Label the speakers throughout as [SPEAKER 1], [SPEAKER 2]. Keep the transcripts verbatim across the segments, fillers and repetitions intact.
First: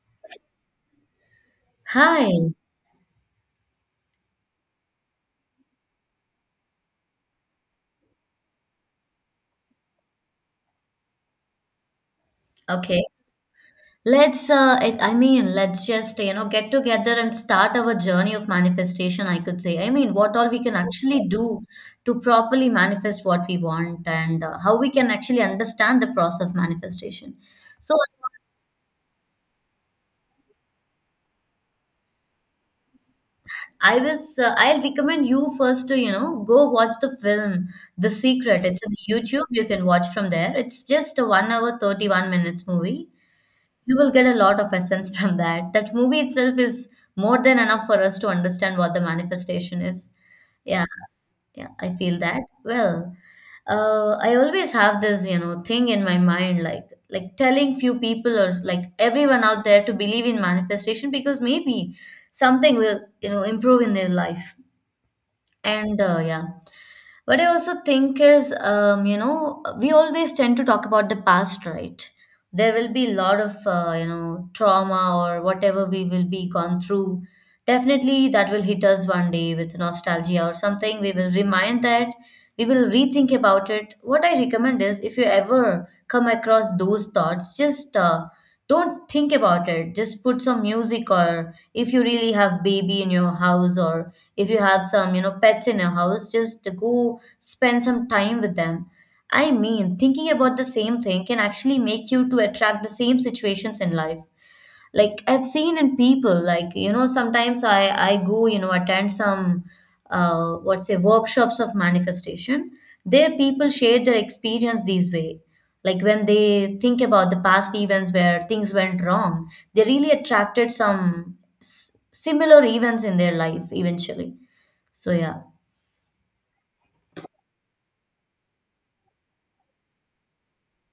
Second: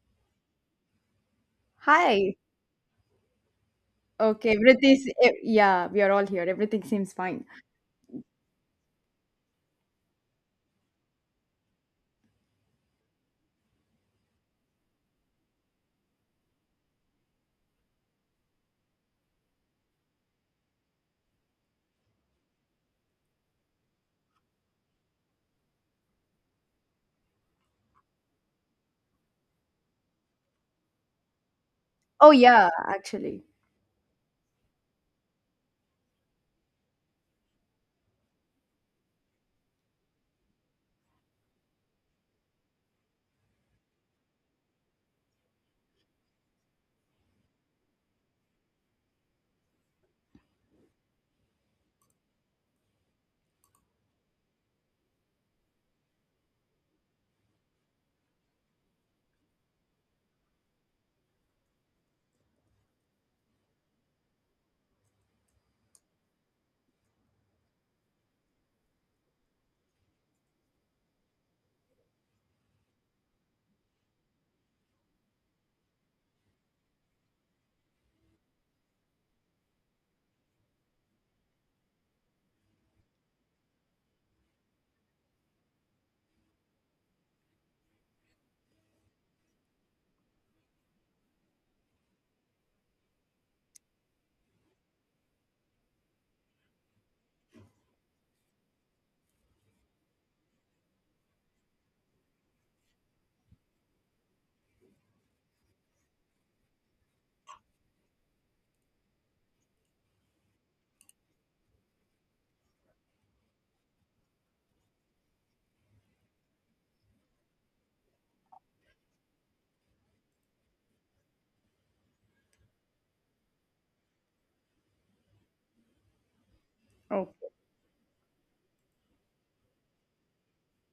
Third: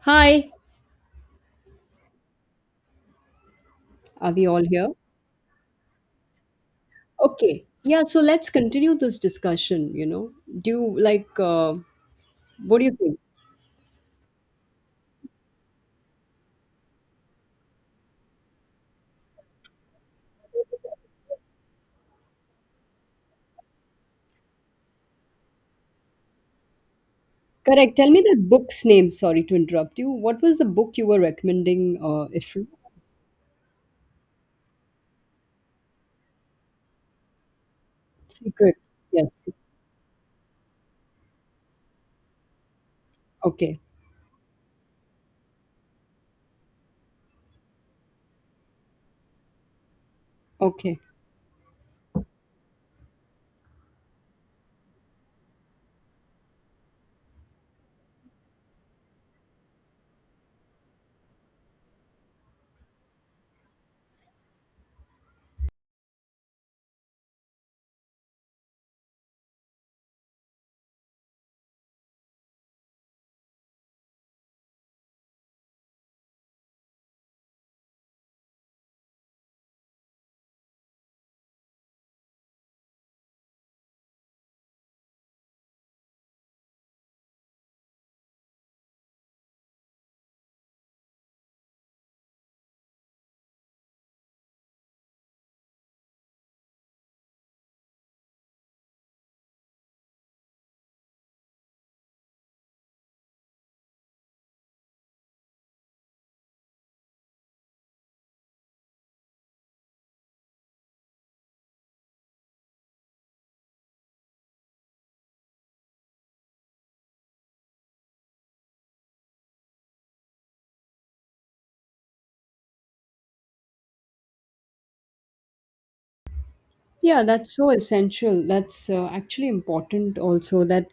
[SPEAKER 1] Hi,
[SPEAKER 2] Hi.
[SPEAKER 3] Hi.
[SPEAKER 1] are we
[SPEAKER 3] Okay,
[SPEAKER 1] all here?
[SPEAKER 3] everything's eh, yeah, we are all here. Everything seems fine.
[SPEAKER 1] Okay, yeah, so let's continue this discussion, you know. Do you like, uh, what do you
[SPEAKER 2] Okay.
[SPEAKER 1] think?
[SPEAKER 2] Let's uh it, I mean, let's just, you know, get together and start our journey of manifestation, I could say. I mean, what all we can actually do to properly manifest what we want and uh, how we can actually understand the process of manifestation. So
[SPEAKER 1] Correct. Tell me that book's name. Sorry to interrupt you. What was the book you were recommending, uh,
[SPEAKER 3] Oh
[SPEAKER 1] if
[SPEAKER 3] yeah, actually.
[SPEAKER 2] I was uh, I'll recommend you first to, you know, go watch the film The Secret.
[SPEAKER 1] Secret?
[SPEAKER 2] It's on YouTube.
[SPEAKER 1] Yes.
[SPEAKER 2] You can watch from there. It's just a one hour thirty-one minutes movie.
[SPEAKER 1] Okay.
[SPEAKER 2] You will get a lot of essence from that. That movie itself is more than enough for us to understand what the manifestation is. Yeah,
[SPEAKER 1] Okay.
[SPEAKER 2] yeah, I feel that. Well, uh, I always have this, you know, thing in my mind, like like telling few people or like everyone out there to believe in manifestation because maybe something will, you know, improve in their life. And uh, yeah, what I also think is, um, you know, we always tend to talk about the past, right? There will be a lot of, uh, you know, trauma or whatever we will be gone through. Definitely that will hit us one day with nostalgia or something. We will remind that, we will rethink about it. What I recommend is if you ever come across those thoughts, just uh, don't think about it. Just put some music or if you really have baby in your house or if you have some you know pets in your house just go spend some time with them. I mean thinking about the same thing can actually make you to attract the same situations in life. Like I've seen in people, like you know sometimes i i go you know attend some uh what's say workshops of manifestation. There people share their experience these way, like when they think about the past events where things went wrong they really attracted some s- similar events in their life eventually. So yeah.
[SPEAKER 1] Yeah,
[SPEAKER 3] Oh.
[SPEAKER 1] that's so essential. That's uh, actually important also that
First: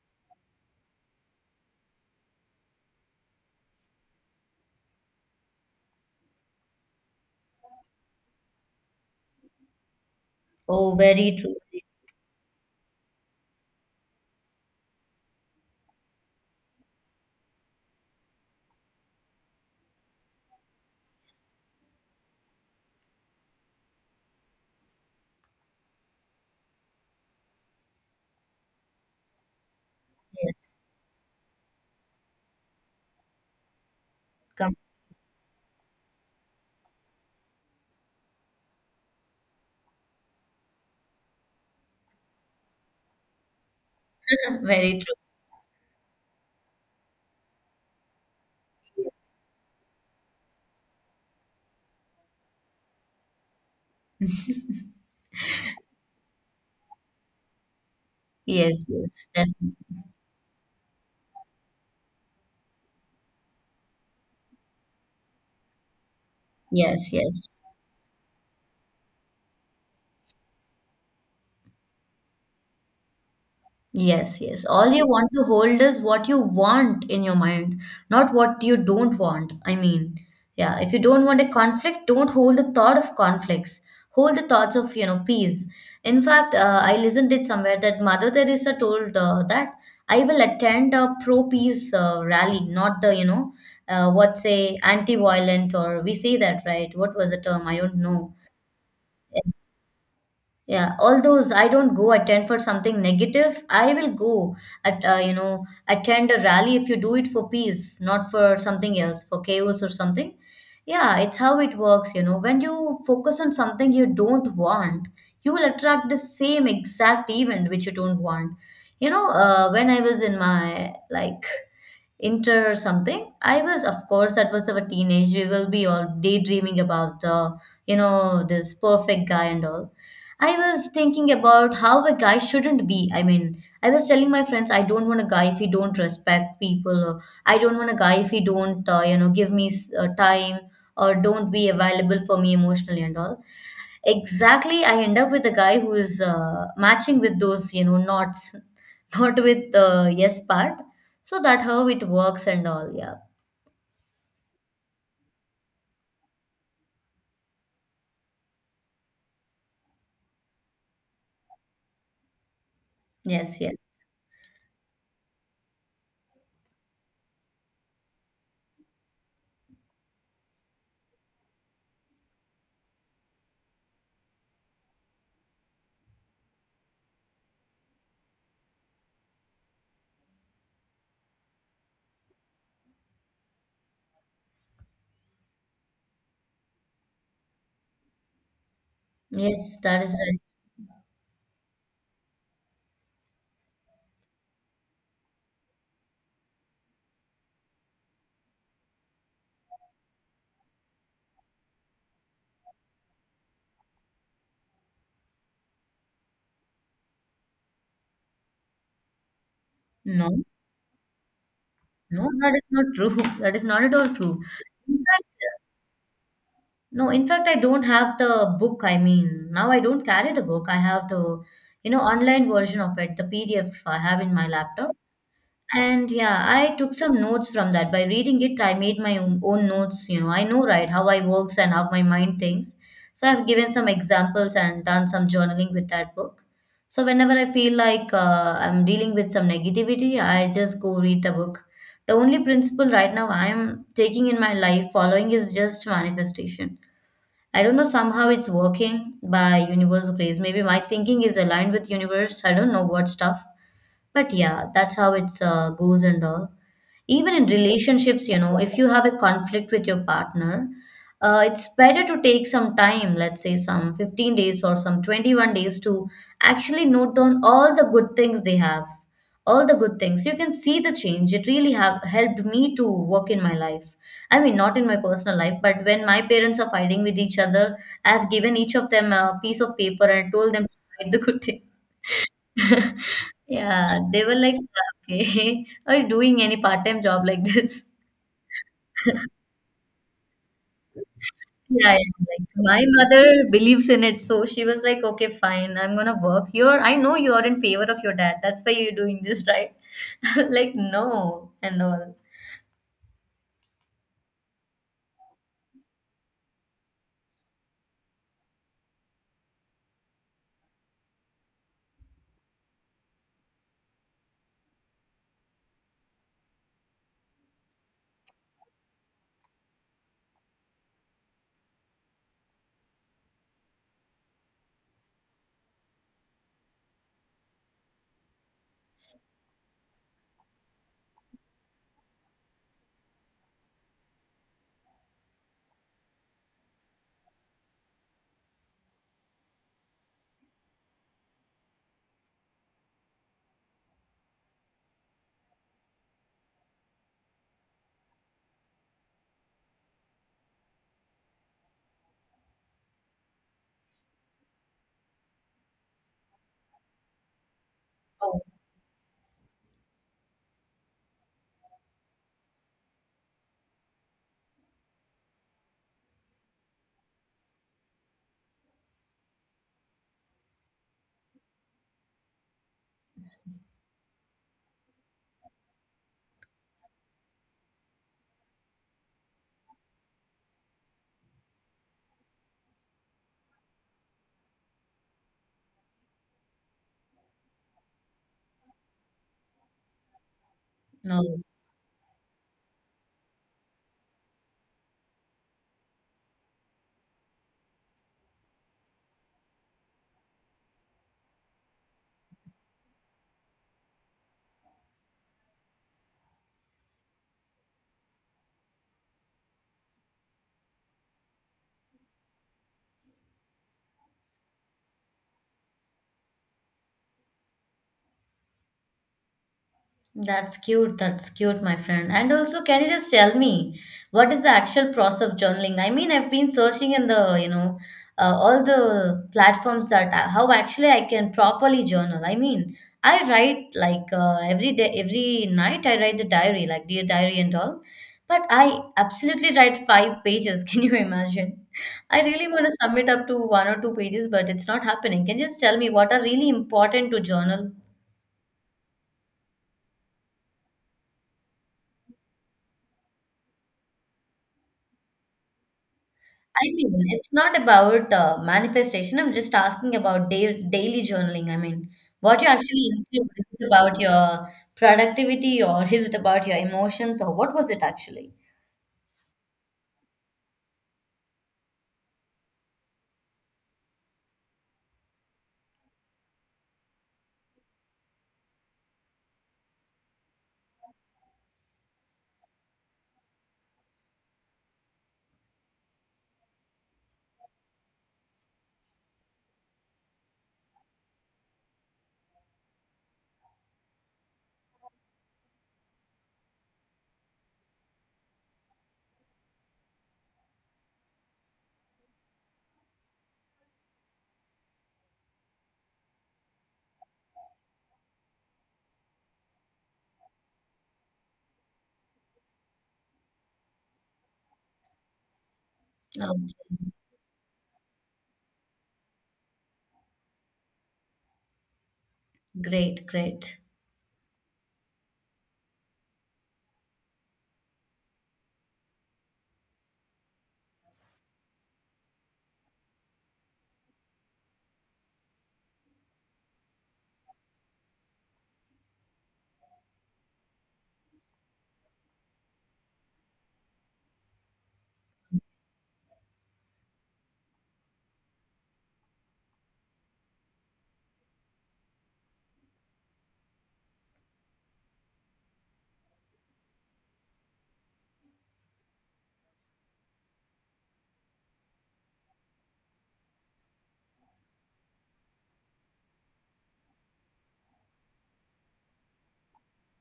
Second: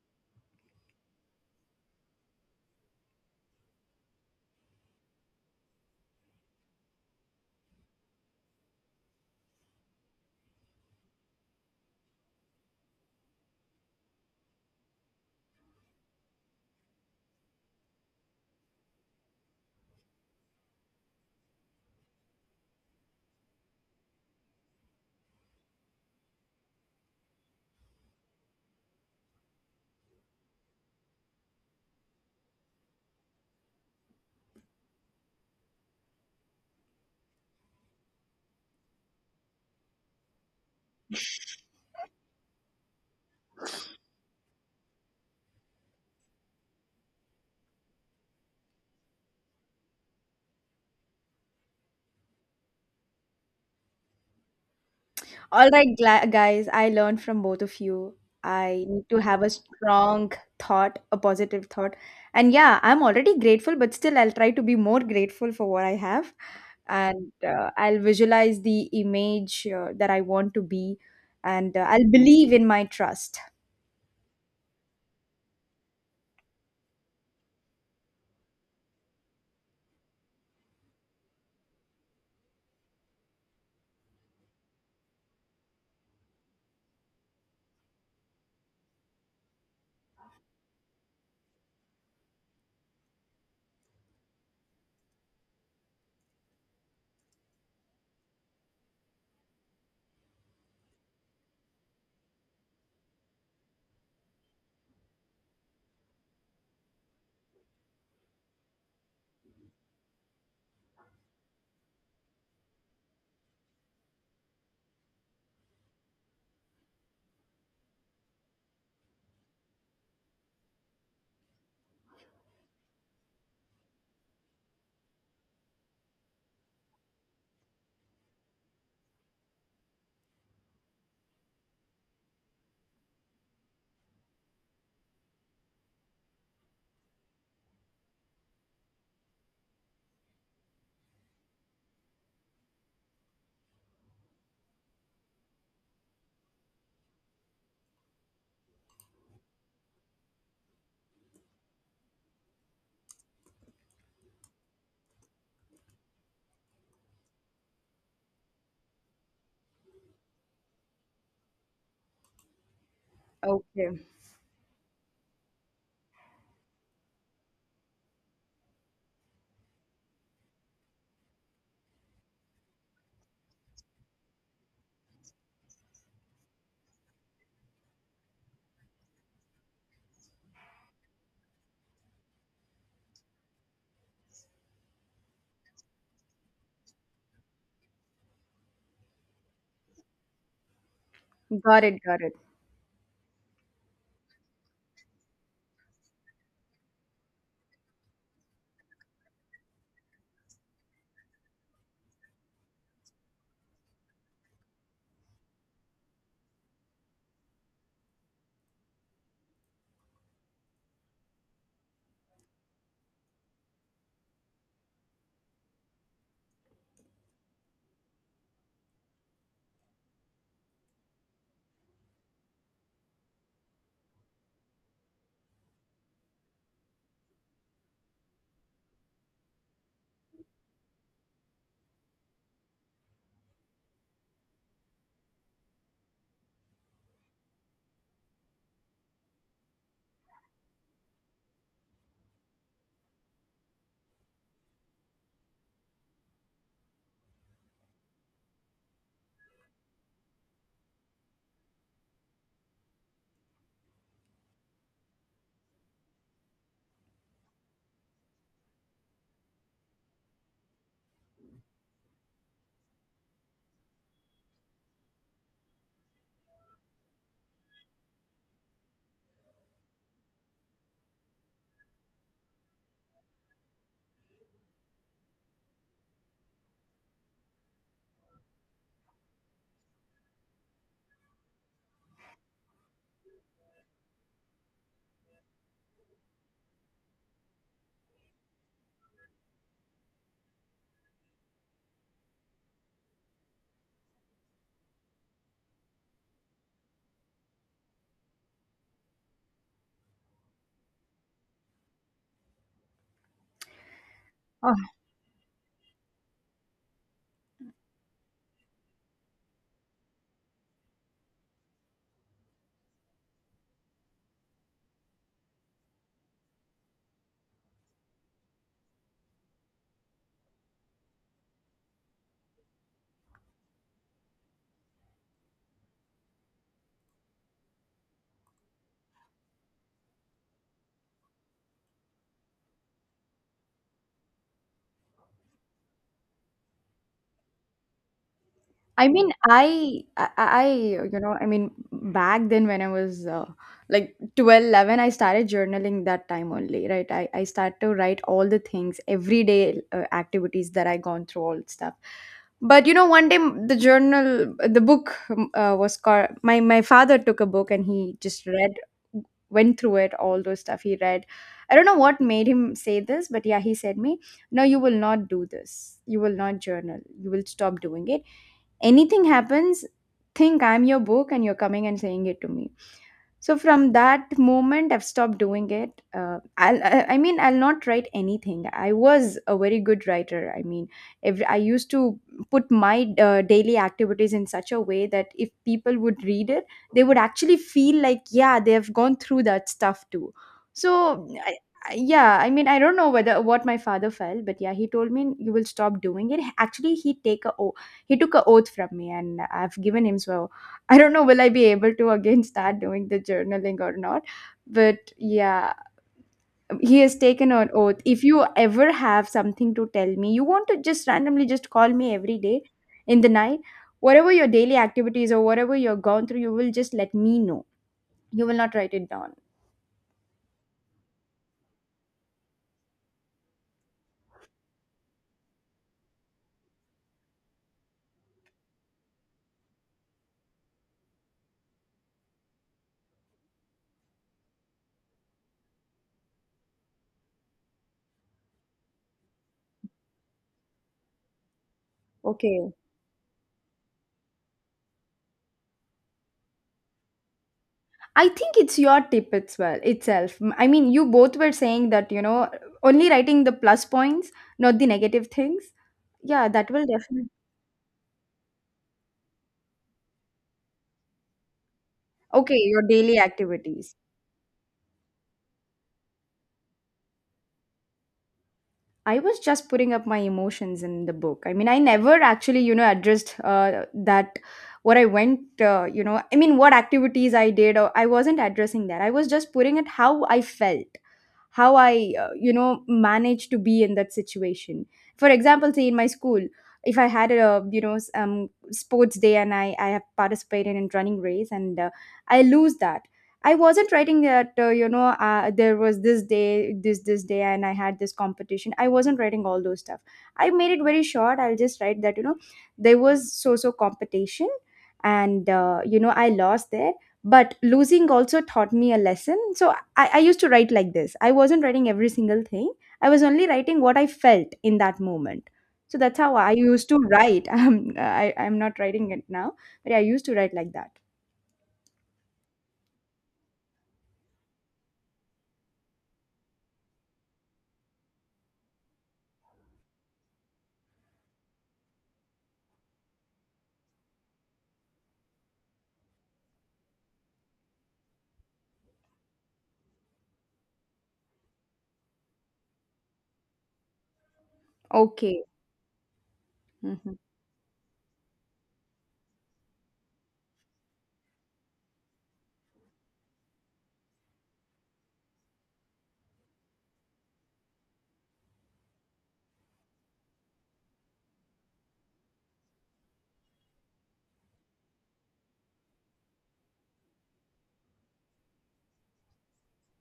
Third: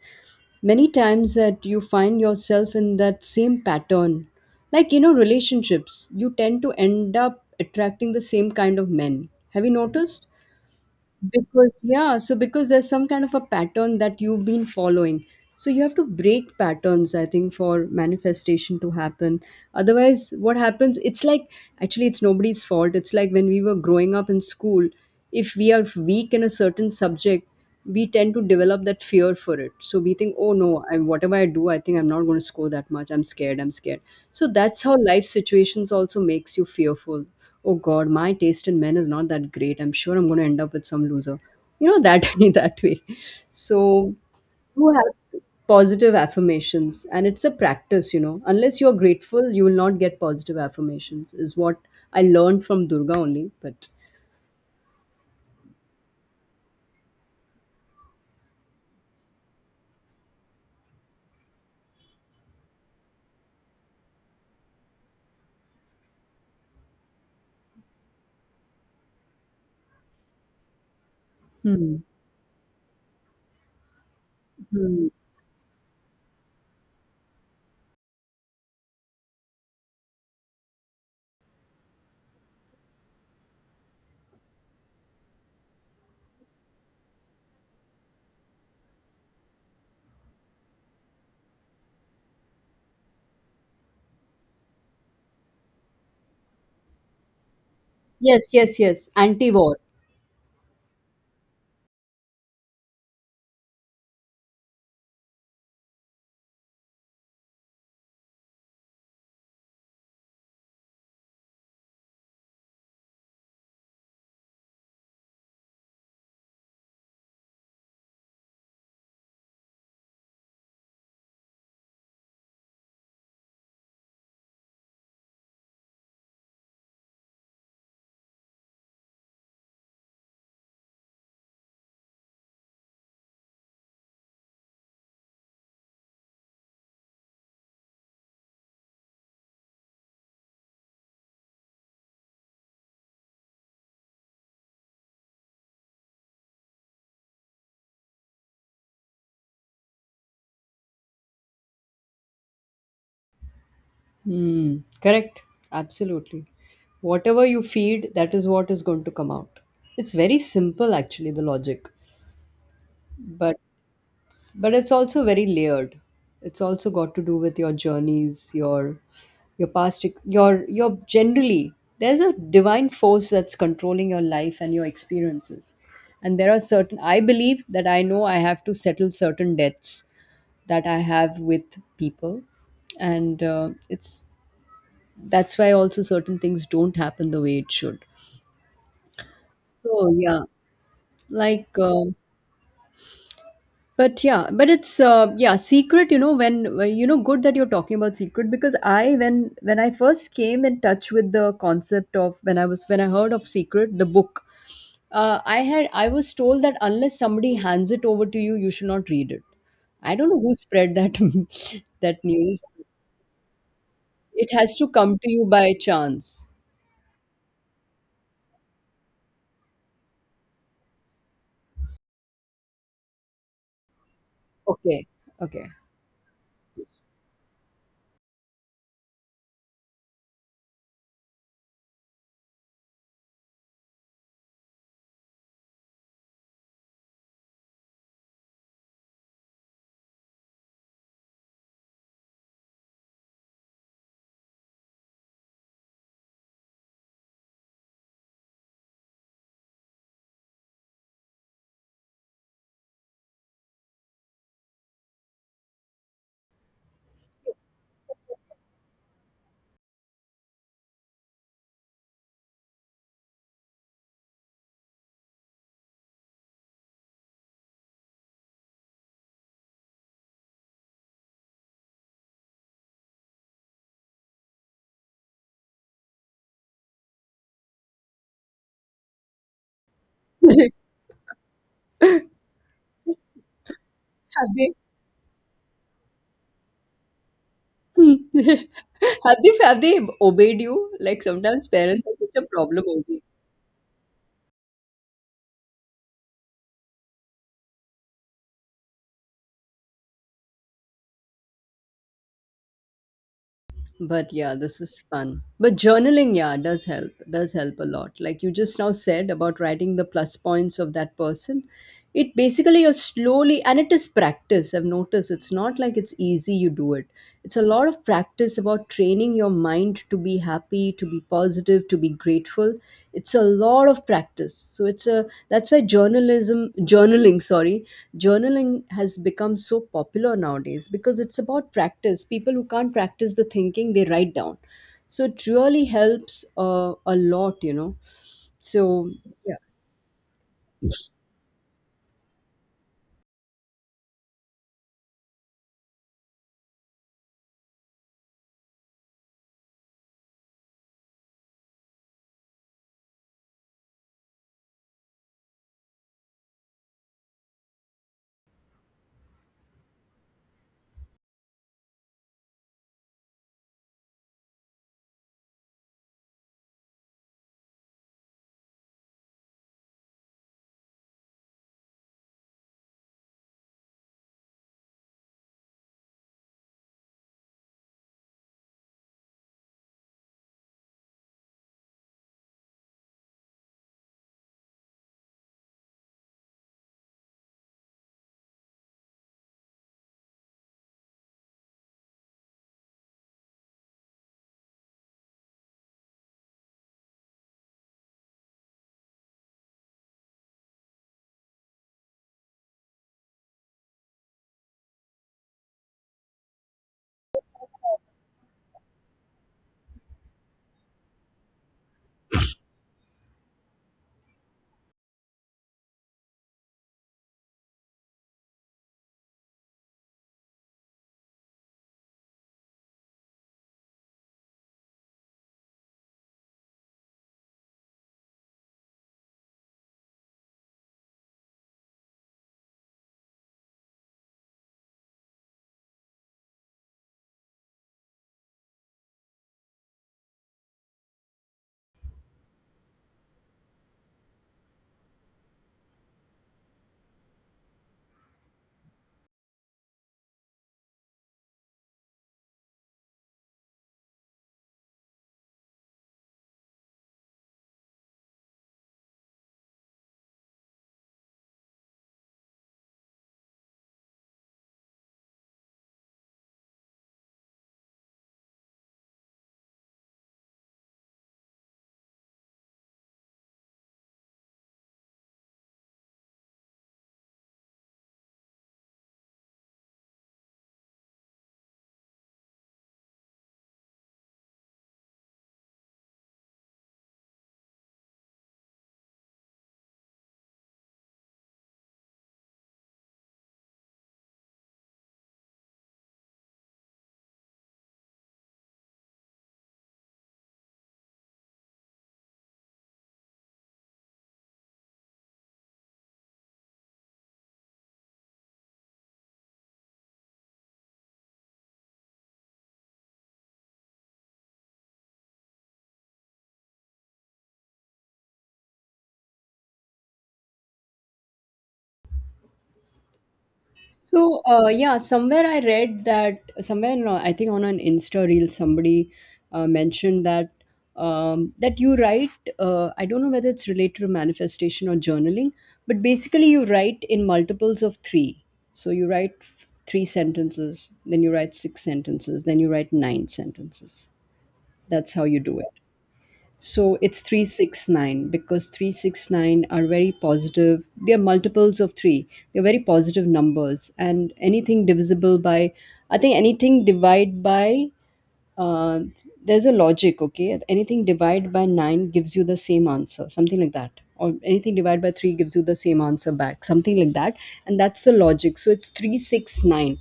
[SPEAKER 1] many times that you find yourself in that same pattern. Like, you know, relationships, you tend to end up attracting the same kind of men. Have you noticed?
[SPEAKER 2] Oh, very true.
[SPEAKER 1] Because, yeah, so because there's some kind of a pattern that you've been following. So you have to break patterns, I think, for manifestation to happen. Otherwise, what happens? It's like, actually, it's nobody's fault. It's like when we were growing up in school, if we are weak in a certain subject, we tend to develop that fear for it. So we think, oh
[SPEAKER 2] Yes.
[SPEAKER 1] no, I, whatever I do, I think I'm not going to score that much. I'm scared. I'm scared. So
[SPEAKER 2] Come.
[SPEAKER 1] that's how life situations also makes you fearful. Oh God, my taste in men is not that great. I'm sure I'm going to end up with some loser. You know that that way. So you
[SPEAKER 2] Very true.
[SPEAKER 1] have positive affirmations, and it's a practice. You know, unless you're
[SPEAKER 2] Yes.
[SPEAKER 1] grateful, you will not get positive affirmations. Is what I learned from Durga only, but.
[SPEAKER 3] All right, gla- guys, I learned from both of you.
[SPEAKER 2] Yes,
[SPEAKER 3] I need to
[SPEAKER 2] yes,
[SPEAKER 3] have a
[SPEAKER 2] definitely.
[SPEAKER 3] strong thought, a positive thought. And yeah, I'm already grateful, but still I'll try to be more grateful for what I have.
[SPEAKER 2] Yes,
[SPEAKER 3] And
[SPEAKER 2] yes.
[SPEAKER 3] uh, I'll visualize the image uh, that I want to be, and uh,
[SPEAKER 1] Hmm.
[SPEAKER 3] I'll believe in my trust.
[SPEAKER 2] Yes, yes. All
[SPEAKER 1] Hmm.
[SPEAKER 2] you want to hold is what you want in your mind, not what you don't want. I mean, yeah, if you don't want a conflict, don't hold the thought of conflicts. Hold the thoughts of, you know, peace. In fact, uh, I listened it somewhere that Mother Teresa told uh, that I will attend a pro-peace uh, rally, not the, you know, uh, what say anti-violent or we say that, right? What was the term? I don't know.
[SPEAKER 1] Yes, yes, yes. Anti-war.
[SPEAKER 2] Yeah, all those I don't go attend for something negative. I will go at uh, you know attend a rally if you do it for peace, not for something else, for chaos or something. Yeah, it's how it works, you know. When you focus on something you don't want, you will attract the same exact event which you don't want. You know, uh, when I was in my like inter or something. I was, of course, that was our teenage. We will be all daydreaming about the, you know, this perfect guy and all. I was thinking about how a guy shouldn't be. I mean, I was telling my friends, I don't want a guy if he don't respect people, or I don't want a guy if he don't, uh, you know, give me s- uh, time or don't be available for me emotionally and all. Exactly, I end up with a guy who is uh, matching with those, you know, knots, not with the yes part. So that how it works and all. Yeah.
[SPEAKER 1] Hmm. Correct. Absolutely. Whatever you feed, that is what is going to come out. It's very simple, actually, the logic, but
[SPEAKER 2] Yes, yes.
[SPEAKER 3] Okay.
[SPEAKER 1] but it's also very layered. It's also got to do with your journeys, your your past, ex- your your generally. There's a divine force that's controlling your life and your experiences, and there are certain. I believe that I know I have to settle certain debts that I have with people, and uh, it's that's why also certain things don't happen the way it should,
[SPEAKER 2] Yes, that
[SPEAKER 1] so
[SPEAKER 2] is right.
[SPEAKER 1] yeah, like
[SPEAKER 3] Got it,
[SPEAKER 1] uh,
[SPEAKER 3] got it.
[SPEAKER 1] but yeah, but it's uh, yeah, secret, you know when uh, you know good that you're talking about secret, because I when when I first came in touch with the concept of when i was when I heard of Secret the book, uh, i had i was told that unless somebody hands it over to you, you should not read it. I don't
[SPEAKER 2] No,
[SPEAKER 1] know who spread that that
[SPEAKER 2] no, that
[SPEAKER 1] news.
[SPEAKER 2] is not true. That is not at all true.
[SPEAKER 1] It has to
[SPEAKER 2] In
[SPEAKER 1] come
[SPEAKER 2] fact,
[SPEAKER 1] to you by chance.
[SPEAKER 2] no, in fact, I don't have the book. I mean, now I don't carry the book. I have the, you know, online version of it, the P D F I have in my laptop.
[SPEAKER 1] Okay. Okay.
[SPEAKER 2] And yeah, I took some notes from that. By reading it, I made my own, own notes. You know, I know, right, how I works and how my mind thinks. So I've given some examples and done some journaling with that book. So whenever I feel like uh, I'm dealing with some negativity, I just go read the book. The only principle right now I'm taking in my life following is just manifestation. I don't know, somehow it's working by universe grace. Maybe my thinking is aligned with universe. I don't know what stuff but yeah, that's how it's uh, goes and all. Even in relationships, you know, if you have a conflict with your partner, uh, it's better to take some time, let's say some fifteen days or some twenty-one days to actually note down all the good things they have, all the good things. You can see the change. It really have helped me to work in my life. I mean, not in my personal life, but when my parents are fighting with each other, I have given each of them a piece of paper and told them to write the good thing. Yeah, they were
[SPEAKER 1] have
[SPEAKER 2] like,
[SPEAKER 1] they
[SPEAKER 2] okay, are you doing any part-time job like this?
[SPEAKER 1] Hmm. Have they have they obeyed you? Like sometimes
[SPEAKER 2] Yeah, yeah,
[SPEAKER 1] parents are such a
[SPEAKER 2] like my
[SPEAKER 1] problem only.
[SPEAKER 2] mother believes in it, so she was like, okay, fine, I'm gonna work here. I know you are in favor of your dad, that's why you're doing this, right? Like, no, and all.
[SPEAKER 1] But yeah, this is fun. But journaling, yeah, does help. Does help a lot. Like you just now said about writing the plus points of that person. It basically you're slowly, and it is practice. I've noticed it's not like it's easy you do it. It's a lot of practice about training your mind to be happy, to be positive, to be grateful. It's a lot of practice. So it's a that's why journalism journaling, sorry, journaling has become so popular nowadays, because it's about practice. People who can't practice the thinking they write down, so it really helps uh, a lot, you know.
[SPEAKER 3] I
[SPEAKER 1] So
[SPEAKER 3] mean,
[SPEAKER 1] yeah.
[SPEAKER 3] I, I, I, you know, I mean, back then when I was uh, like twelve, eleven, I started journaling that time only, right? I, I start to write all the things, everyday uh, activities that I gone through, all stuff. But you know, one day m- the journal, the book um, uh, was called. My my father took a book and he
[SPEAKER 2] Oh,
[SPEAKER 3] just read, went through it, all those stuff he read. I don't know what made him say this, but yeah, he said me, "No, you will not do this. You will not journal. You will stop doing it." Anything happens, think I'm your book and you're coming and saying it to me. So from that moment, I've stopped doing it. Uh, I'll, I I mean, I'll not write anything. I was a very good writer. I mean, every, I used to put my uh, daily activities in such a way that if people would read it, they would actually feel like, yeah, they have gone through that stuff too. So,
[SPEAKER 2] no.
[SPEAKER 3] I, I- yeah, I mean, I don't know whether what my father felt, but yeah, he told me you will stop doing it. Actually, he take a o- he took a oath from me, and I've given him. So I don't know will I be able to again start doing the journaling or not. But yeah, he has taken an oath. If you ever have something to tell me, you want to just randomly just call me every day in the night, whatever your daily activities or whatever you're gone through, you will just let me know. You will not write it down.
[SPEAKER 2] That's cute. That's cute, my friend. And also, can you just tell me what is the actual process of journaling? I mean, I've been searching in the, you know, uh, all the platforms that I- how actually I can properly journal. I mean, I write like uh, every day, every night I write the diary, like dear diary and all. But I absolutely write five pages. Can you imagine? I really want
[SPEAKER 3] Okay.
[SPEAKER 2] to sum it up to one or two pages, but it's not happening. Can you just tell me what are really important to journal?
[SPEAKER 3] I think it's your tip as well itself. M- I mean, you both were saying that, you know, only writing the plus points, not the negative things. Yeah,
[SPEAKER 2] I
[SPEAKER 3] that will
[SPEAKER 2] mean,
[SPEAKER 3] definitely.
[SPEAKER 2] it's not about uh, manifestation. I'm just asking about da- daily journaling. I mean, what you
[SPEAKER 3] Okay, your
[SPEAKER 2] actually
[SPEAKER 3] daily
[SPEAKER 2] include. Is it
[SPEAKER 3] activities.
[SPEAKER 2] about your productivity or is it about your emotions or what was it actually?
[SPEAKER 3] I was just putting up my emotions in the book. I mean, I never actually, you know, addressed uh, that what I went, uh, you know, I mean, what activities I did. Or I wasn't addressing that. I was just putting it how I felt, how I, uh, you know, managed to be in that situation. For example, say in my school, if I had a, you know, s- um, sports day and I, I have participated in running race and uh, I lose that. I wasn't writing that, uh, you know, uh, there was this day, this, this day, and I had this competition. I wasn't writing all those stuff. I made it very short. I'll just write that, you know, there was so so competition, and, uh, you know, I lost there. But losing also taught me a lesson. So I, I used to write like this. I wasn't writing every single thing, I was only writing what I felt in that moment. So that's
[SPEAKER 2] Okay.
[SPEAKER 3] how I used to write. I'm, I, I'm not writing it now, but I used to write like that.
[SPEAKER 2] Great, great.
[SPEAKER 1] So, uh, yeah, somewhere I read that somewhere, no, I think on an Insta reel somebody uh, mentioned that um, that you write. Uh, I don't know whether it's related to manifestation or journaling, but basically you write in multiples of three. So you write f- three sentences, then you write six sentences, then you write nine sentences. That's how you
[SPEAKER 3] Okay.
[SPEAKER 1] do it. So
[SPEAKER 3] Mhm.
[SPEAKER 1] it's three six nine, because three six nine are very positive. They are multiples of three. They're very positive numbers. And anything divisible by, I think anything divide by uh, there's a logic. Okay, anything divided by nine gives you the same answer, something like that, or anything divided by three gives you the same answer back, something like that. And that's the logic, so it's three six nine,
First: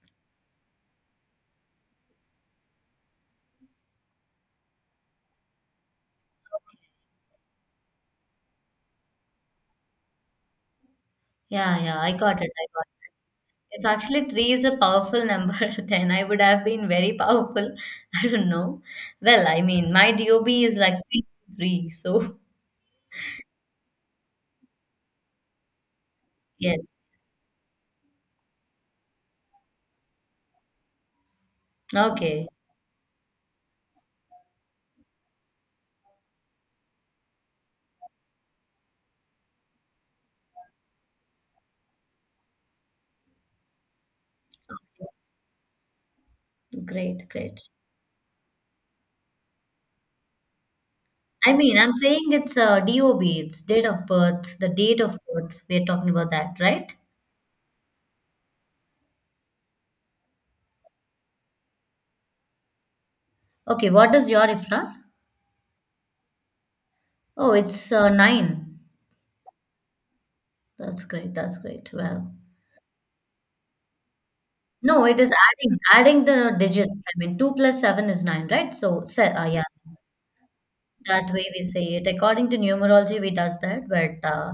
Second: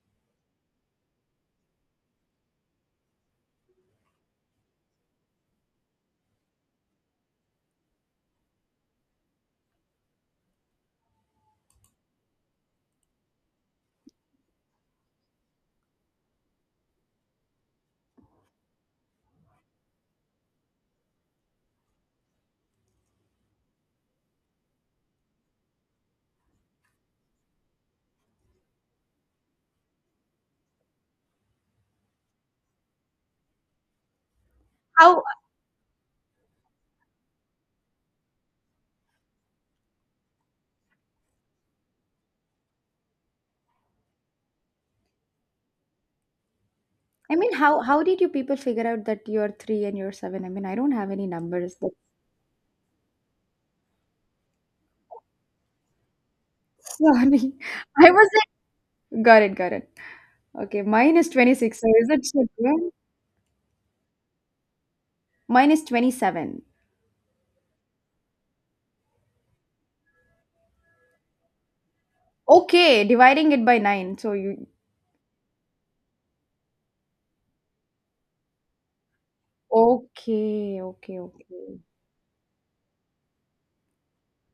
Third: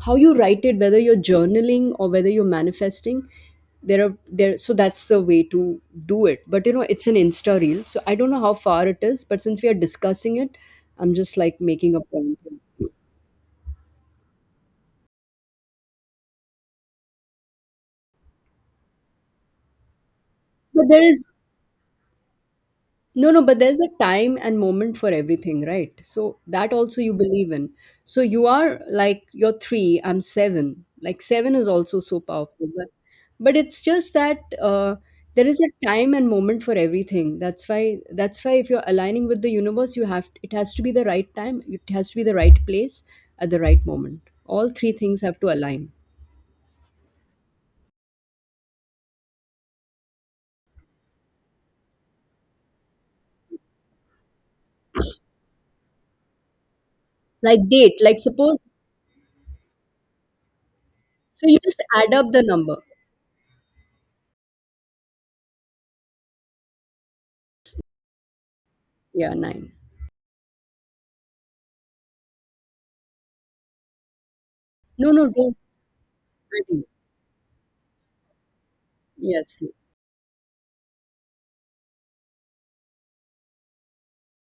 [SPEAKER 1] how you write it, whether you're journaling or whether you're manifesting. There are there, so that's the way to do it. But you know, it's an Insta reel, so I don't know how far it is, but since we are discussing it, I'm just like
[SPEAKER 2] Yeah,
[SPEAKER 1] making
[SPEAKER 2] yeah,
[SPEAKER 1] a
[SPEAKER 2] I
[SPEAKER 1] point,
[SPEAKER 2] got it. I got it. If actually three is a powerful number, then I would have been very powerful. I don't know. Well, I mean, my D O B is
[SPEAKER 1] but
[SPEAKER 2] like
[SPEAKER 1] there
[SPEAKER 2] three,
[SPEAKER 1] is.
[SPEAKER 2] three. So,
[SPEAKER 1] No, no, but there's a time and moment for everything, right? So that
[SPEAKER 2] yes.
[SPEAKER 1] also you believe in. So you are like you're three, I'm seven. Like seven is also so
[SPEAKER 2] Okay.
[SPEAKER 1] powerful, but but it's just that uh,
[SPEAKER 3] How
[SPEAKER 1] there is a time and moment for everything. That's why that's why if you're aligning with the universe, you have it has to be the right time. It has to be the right place at the right moment. All three things have to align.
[SPEAKER 2] Great,
[SPEAKER 3] I mean,
[SPEAKER 2] great.
[SPEAKER 3] how how did you people figure out that you're three and you're seven? I mean, I don't have any
[SPEAKER 2] I
[SPEAKER 3] numbers.
[SPEAKER 2] mean,
[SPEAKER 3] But
[SPEAKER 2] I'm saying it's uh, D O B, it's date of birth, the date of birth. We're talking about that, right?
[SPEAKER 3] sorry,
[SPEAKER 1] Like date,
[SPEAKER 3] I
[SPEAKER 1] like
[SPEAKER 3] was
[SPEAKER 1] suppose.
[SPEAKER 3] like, got it, got it. Okay, mine is
[SPEAKER 1] So
[SPEAKER 3] twenty
[SPEAKER 1] you
[SPEAKER 3] six.
[SPEAKER 1] just
[SPEAKER 3] So is
[SPEAKER 1] add
[SPEAKER 3] it
[SPEAKER 1] up the number.
[SPEAKER 3] children?
[SPEAKER 2] Okay, what is your IFRA?
[SPEAKER 3] Mine is twenty seven.
[SPEAKER 2] Oh, it's uh, nine.
[SPEAKER 1] Yeah, nine.
[SPEAKER 2] That's great. That's great. Well,
[SPEAKER 3] Okay, dividing it by nine. So you
[SPEAKER 2] no,
[SPEAKER 1] No,
[SPEAKER 2] it
[SPEAKER 1] no,
[SPEAKER 2] is
[SPEAKER 1] don't.
[SPEAKER 2] adding adding the
[SPEAKER 1] I think.
[SPEAKER 2] digits. I mean, two plus seven is nine, right? So, se uh,
[SPEAKER 1] Yes.
[SPEAKER 2] yeah,
[SPEAKER 3] okay, okay,
[SPEAKER 2] that way we
[SPEAKER 3] okay.
[SPEAKER 2] say it. According to numerology, we does that. But uh,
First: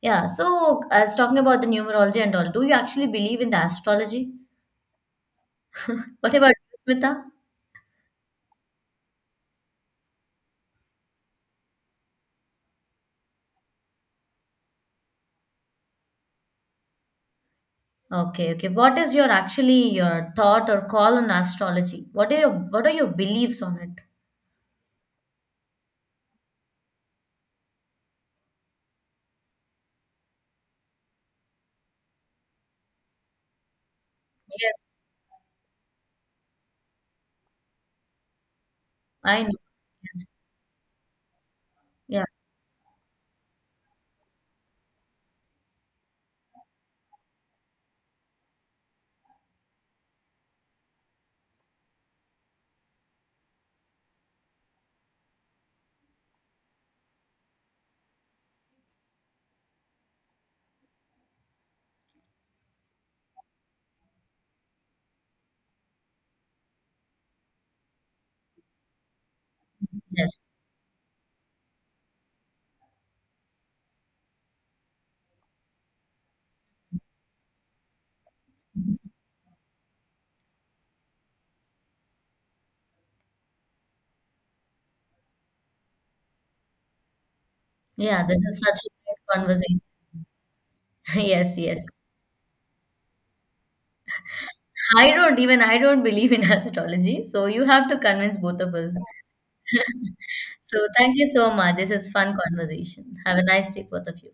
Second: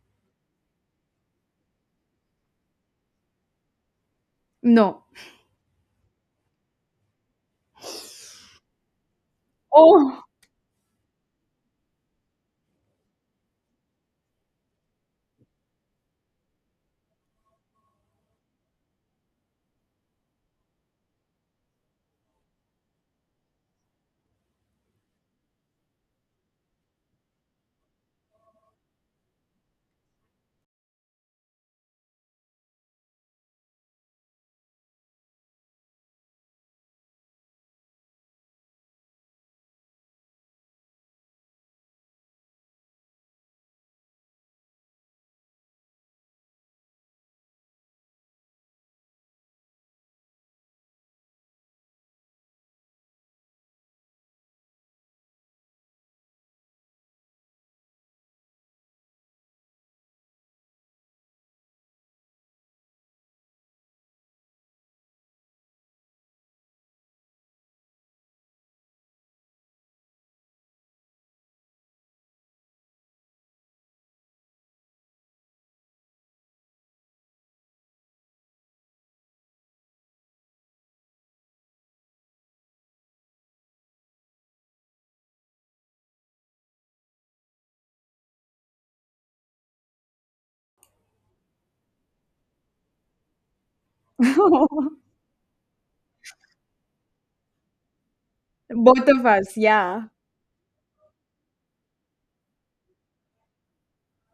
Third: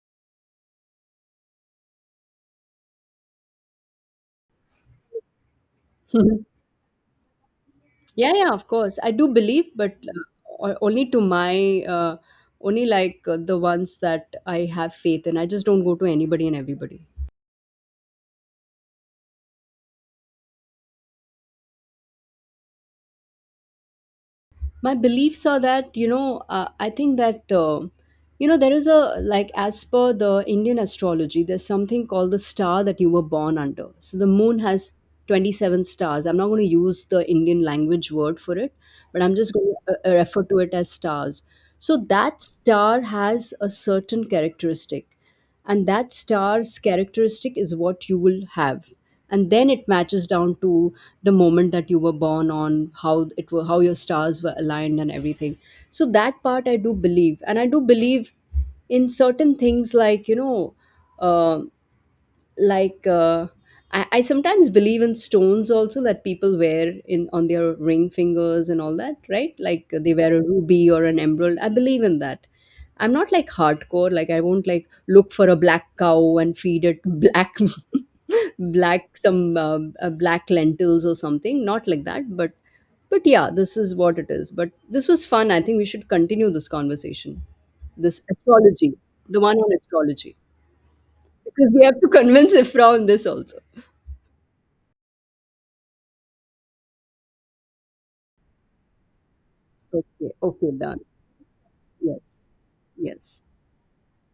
[SPEAKER 2] yeah, so as talking about the numerology and all, do you actually believe in the astrology?
[SPEAKER 3] No.
[SPEAKER 2] What about you, Smita?
[SPEAKER 1] Yeah, yeah, of course. I do believe, but
[SPEAKER 3] Oh,
[SPEAKER 1] uh, o- only to my, uh, only like uh, the ones that I have faith in. I just don't go to anybody and everybody.
[SPEAKER 2] Okay, okay. What is your actually your thought or call on astrology? What are your what are your beliefs on it?
[SPEAKER 1] My beliefs are that, you know, uh, I think that um you know, there is a like as per the Indian astrology, there's something called the star that you were born under. So the moon
[SPEAKER 2] Yes.
[SPEAKER 1] has twenty-seven stars. I'm not going to use the Indian language word for it, but I'm
[SPEAKER 2] I know.
[SPEAKER 1] just going to uh, uh,
[SPEAKER 2] Yes.
[SPEAKER 1] refer to it as stars. So
[SPEAKER 2] Yeah.
[SPEAKER 1] that star has a certain characteristic, and that star's characteristic is what you will have, and then it matches down to the moment that you were born on, how it were how your stars were aligned and everything. So that part I do believe, and I do believe in certain things, like, you know, uh, like uh, I, I sometimes believe in stones also that people wear in on their ring fingers and all that, right? Like they wear
[SPEAKER 2] Yes.
[SPEAKER 1] a ruby or an emerald, I believe in that. I'm not like hardcore, like I won't like look for a black cow and feed it black black some um, uh, black lentils or something. Not like that, but but yeah, this is what it is. But this was fun. I think we should continue this conversation, this
[SPEAKER 2] Yeah. This is such a
[SPEAKER 1] astrology,
[SPEAKER 2] great
[SPEAKER 1] the one on
[SPEAKER 2] conversation.
[SPEAKER 1] astrology,
[SPEAKER 2] Yes.
[SPEAKER 1] because we
[SPEAKER 2] Yes.
[SPEAKER 1] have to convince Ifra on this also.
[SPEAKER 2] I don't even I don't believe in astrology, so you have to convince both of us.
[SPEAKER 3] both of us. Yeah.
[SPEAKER 1] Okay, okay,
[SPEAKER 2] So
[SPEAKER 1] done.
[SPEAKER 2] thank you so much. This is
[SPEAKER 1] Yes,
[SPEAKER 2] fun conversation. Have
[SPEAKER 1] yes.
[SPEAKER 2] a nice day, both of you.